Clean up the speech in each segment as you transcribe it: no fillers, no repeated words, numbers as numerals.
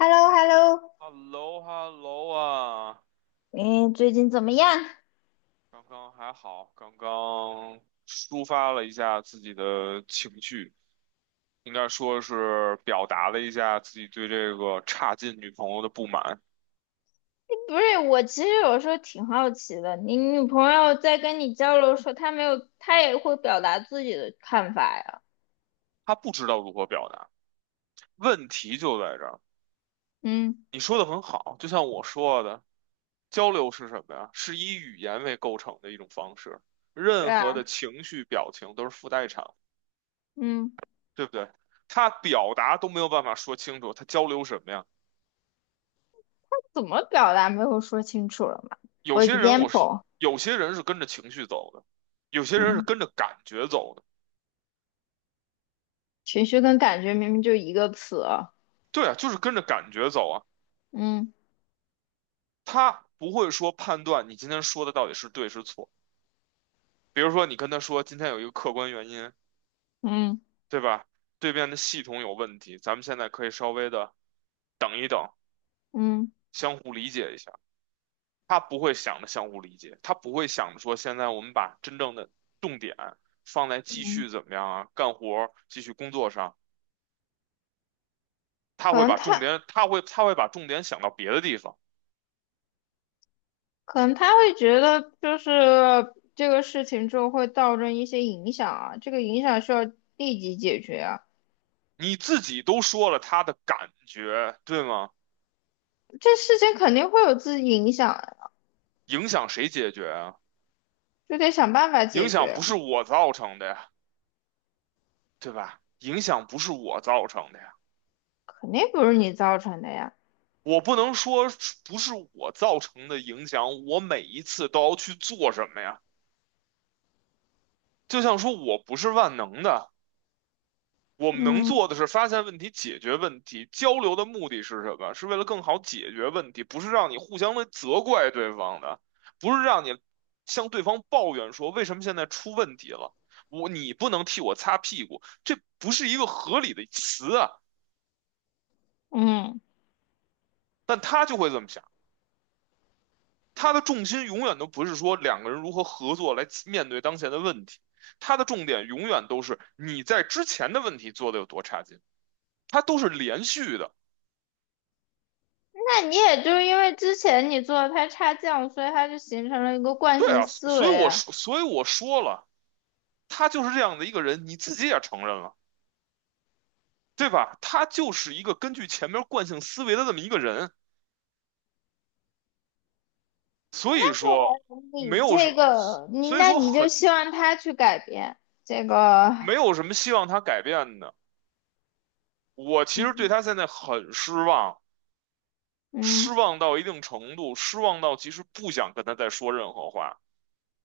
h e l l o h e l l o hello hello 啊，你最近怎么样？刚刚还好，刚刚抒发了一下自己的情绪，应该说是表达了一下自己对这个差劲女朋友的不满。不是，我其实有时候挺好奇的，你女朋友在跟你交流的时候，她没有，她也会表达自己的看法呀。她不知道如何表达，问题就在这儿。嗯，你说的很好，就像我说的，交流是什么呀？是以语言为构成的一种方式，对任啊，何的情绪表情都是附带场，嗯，对不对？他表达都没有办法说清楚，他交流什么呀？怎么表达没有说清楚了嘛有？For 些人我是 example，有些人是跟着情绪走的，有些人是嗯，跟着感觉走的。情绪跟感觉明明就一个词啊。对啊，就是跟着感觉走啊。嗯他不会说判断你今天说的到底是对是错。比如说你跟他说今天有一个客观原因，嗯对吧？对面的系统有问题，咱们现在可以稍微的等一等，嗯相互理解一下。他不会想着相互理解，他不会想着说现在我们把真正的重点放在继嗯，续怎么样啊，干活儿继续工作上。他可会能把重她点，他会把重点想到别的地方。可能她会觉得就是这个事情之后会造成一些影响啊，这个影响需要立即解决啊。你自己都说了他的感觉，对吗？这事情肯定会有自己影响啊，影响谁解决啊？就得想办法影解响决，不是我造成的呀，对吧？影响不是我造成的呀，肯定不是你造成的呀。我不能说不是我造成的影响，我每一次都要去做什么呀？就像说我不是万能的，我们能嗯做的是发现问题、解决问题。交流的目的是什么？是为了更好解决问题，不是让你互相的责怪对方的，不是让你向对方抱怨说为什么现在出问题了，我你不能替我擦屁股，这不是一个合理的词啊。嗯，但他就会这么想，他的重心永远都不是说两个人如何合作来面对当前的问题，他的重点永远都是你在之前的问题做的有多差劲，他都是连续的。那你也就是因为之前你做的太差劲，所以他就形成了一个惯对性啊，思所以维我啊。说，所以我说了，他就是这样的一个人，你自己也承认了，对吧？他就是一个根据前面惯性思维的这么一个人，所以说你没有什这么，个，你所以那说你就很希望他去改变这个，没有什么希望他改变的。我其实对嗯他现在很失望，嗯失望到一定程度，失望到其实不想跟他再说任何话。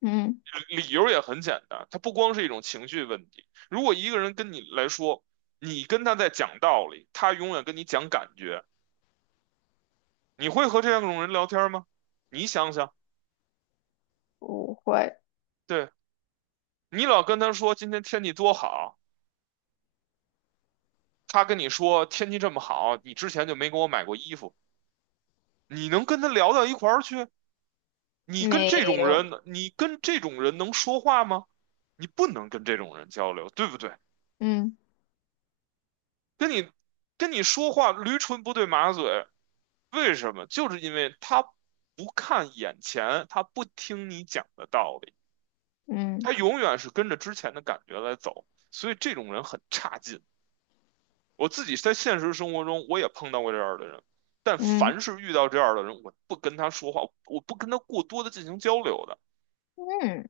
嗯，理由也很简单，他不光是一种情绪问题。如果一个人跟你来说，你跟他在讲道理，他永远跟你讲感觉。你会和这种人聊天吗？你想想，不会，对，你老跟他说今天天气多好，他跟你说天气这么好，你之前就没给我买过衣服，你能跟他聊到一块儿去？没有，你跟这种人能说话吗？你不能跟这种人交流，对不对？嗯跟你跟你说话驴唇不对马嘴，为什么？就是因为他不看眼前，他不听你讲的道理。嗯他永远是跟着之前的感觉来走，所以这种人很差劲。我自己在现实生活中我也碰到过这样的人，但嗯凡是遇到这样的人，我不跟他说话，我不跟他过多的进行交流的。嗯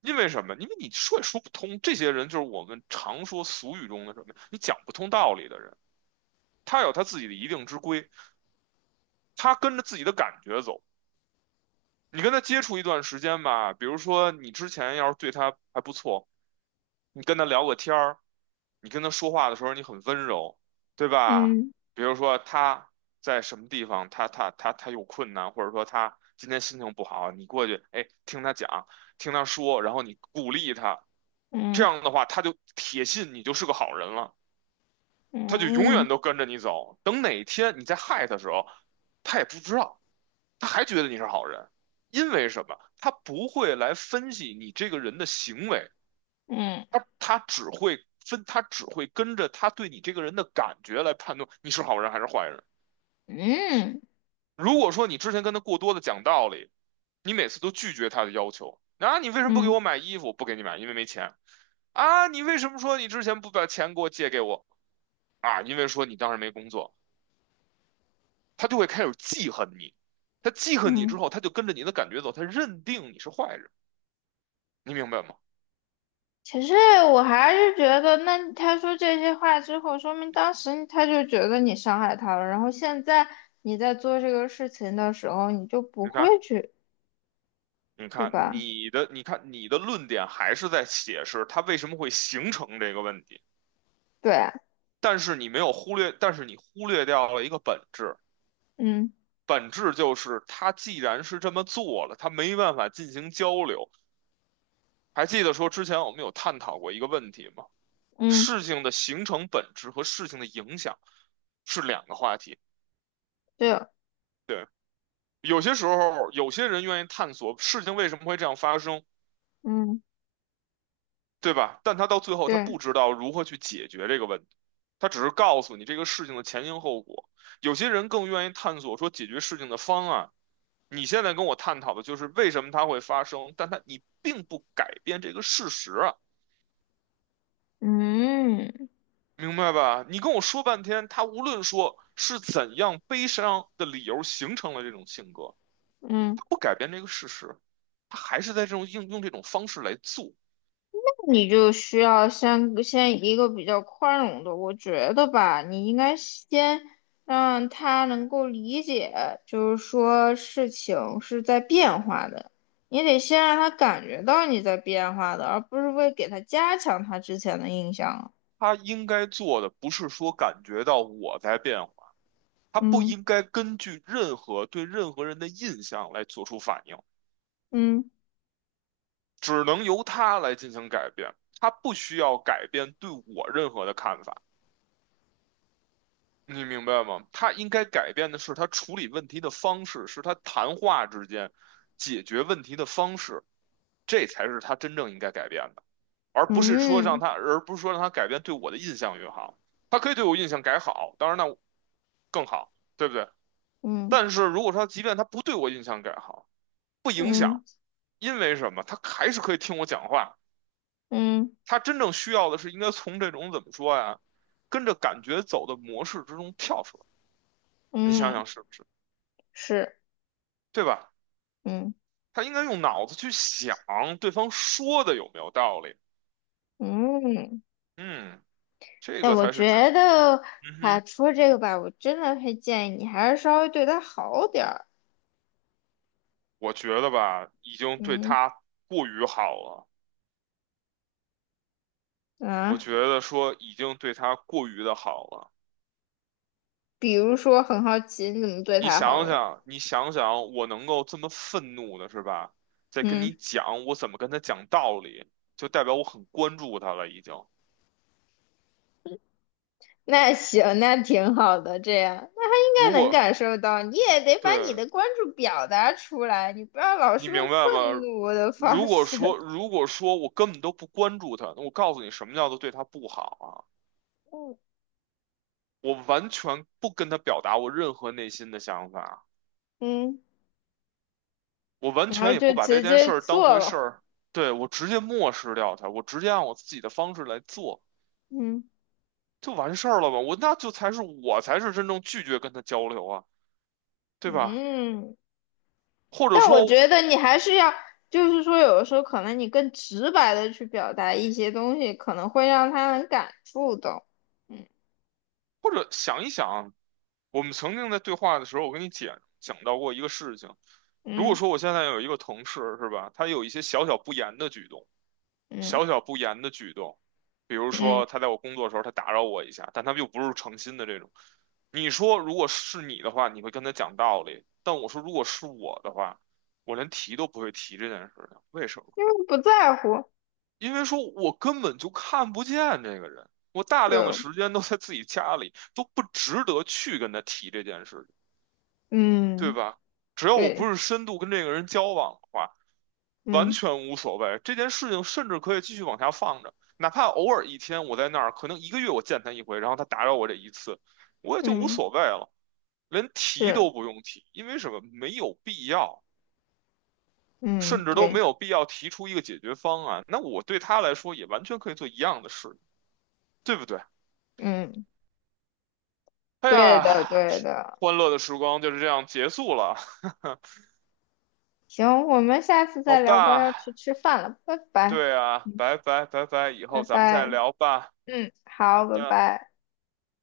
因为什么？因为你说也说不通，这些人就是我们常说俗语中的什么，你讲不通道理的人。他有他自己的一定之规，他跟着自己的感觉走。你跟他接触一段时间吧，比如说你之前要是对他还不错，你跟他聊个天儿，你跟他说话的时候你很温柔，对吧？嗯比如说他在什么地方，他有困难，或者说他今天心情不好，你过去，哎，听他讲，听他说，然后你鼓励他，这嗯样的话他就铁信你就是个好人了，他就永嗯嗯远都跟着你走。等哪天你再害他的时候，他也不知道，他还觉得你是好人，因为什么？他不会来分析你这个人的行为。他只会跟着他对你这个人的感觉来判断你是好人还是坏人。嗯如果说你之前跟他过多的讲道理，你每次都拒绝他的要求，啊，你为什么不给嗯我买衣服？不给你买，因为没钱。啊，你为什么说你之前不把钱给我借给我？啊，因为说你当时没工作，他就会开始记恨你。他记恨你嗯。之后，他就跟着你的感觉走，他认定你是坏人，你明白吗？其实我还是觉得，那他说这些话之后，说明当时他就觉得你伤害他了，然后现在你在做这个事情的时候，你就不你看，会去，对吧？你看你的论点还是在解释它为什么会形成这个问题，对啊，但是你没有忽略，但是你忽略掉了一个本质，嗯本质就是它既然是这么做了，它没办法进行交流。还记得说之前我们有探讨过一个问题吗？嗯，事情的形成本质和事情的影响是两个话题。对，有些时候，有些人愿意探索事情为什么会这样发生，嗯对吧？但他到最后他对，不知道如何去解决这个问题，他只是告诉你这个事情的前因后果。有些人更愿意探索说解决事情的方案。你现在跟我探讨的就是为什么它会发生，但它你并不改变这个事实啊，嗯明白吧？你跟我说半天，他无论说是怎样悲伤的理由形成了这种性格，嗯。他不改变这个事实，他还是在这种应用这种方式来做。你就需要先一个比较宽容的，我觉得吧，你应该先让他能够理解，就是说事情是在变化的，你得先让他感觉到你在变化的，而不是为给他加强他之前的印象。他应该做的不是说感觉到我在变他不嗯应该根据任何对任何人的印象来做出反应，嗯只能由他来进行改变。他不需要改变对我任何的看法，你明白吗？他应该改变的是他处理问题的方式，是他谈话之间解决问题的方式，这才是他真正应该改变的，嗯而不是说让他改变对我的印象越好。他可以对我印象改好，当然那更好，对不对？但嗯是如果说即便他不对我印象改好，不影嗯响。因为什么？他还是可以听我讲话。嗯他真正需要的是应该从这种怎么说呀，跟着感觉走的模式之中跳出来。你想嗯，想是不是？是，对吧？嗯他应该用脑子去想对方说的有没有道理。嗯。嗯，这那个我才是真。觉得，嗯啊，哼，除了这个吧，我真的会建议你还是稍微对他好点儿。我觉得吧，已经对嗯他过于好了。我啊，觉得说已经对他过于的好了。比如说，很好奇你怎么对你他好想了。想，你想想，我能够这么愤怒的是吧？在跟嗯，你讲，我怎么跟他讲道理，就代表我很关注他了已经。那行，那挺好的，这样大如家能果，感受到，你也得把你对，的关注表达出来，你不要老你是用明白愤吗？怒的方式。如果说我根本都不关注他，那我告诉你什么叫做对他不好啊？嗯我完全不跟他表达我任何内心的想法，嗯，我完然后全也就不把这直件接事儿当做回事了。儿，对，我直接漠视掉他，我直接按我自己的方式来做。嗯就完事儿了吧？我才是真正拒绝跟他交流啊，对吧？嗯。或者但我说，觉得你还是要，就是说，有的时候可能你更直白的去表达一些东西，可能会让他很感触到。或者想一想，我们曾经在对话的时候，我跟你讲讲到过一个事情。如果嗯说我现在有一个同事，是吧？他有一些小小不言的举动，嗯小小不言的举动，比如嗯，说他在我工作的时候，他打扰我一下，但他又不是诚心的这种。你说，如果是你的话，你会跟他讲道理；但我说，如果是我的话，我连提都不会提这件事情，为什么？因为不在乎，因为说我根本就看不见这个人，我大量的对，时间都在自己家里，都不值得去跟他提这件事情，对嗯吧？只要我对，不是深度跟这个人交往的话，完嗯全无所谓。这件事情甚至可以继续往下放着，哪怕偶尔一天我在那儿，可能一个月我见他一回，然后他打扰我这一次，我也就无嗯所谓了，连提是，都不用提，因为什么？没有必要，嗯甚至都没对，有必要提出一个解决方案。那我对他来说也完全可以做一样的事，对不对？嗯哎对的呀，对的。欢乐的时光就是这样结束了。行，我们下次好再聊吧，要去吧，吃饭了，拜拜对啊，拜拜拜拜，以拜后咱们再拜。聊吧。嗯，好好，拜的。拜。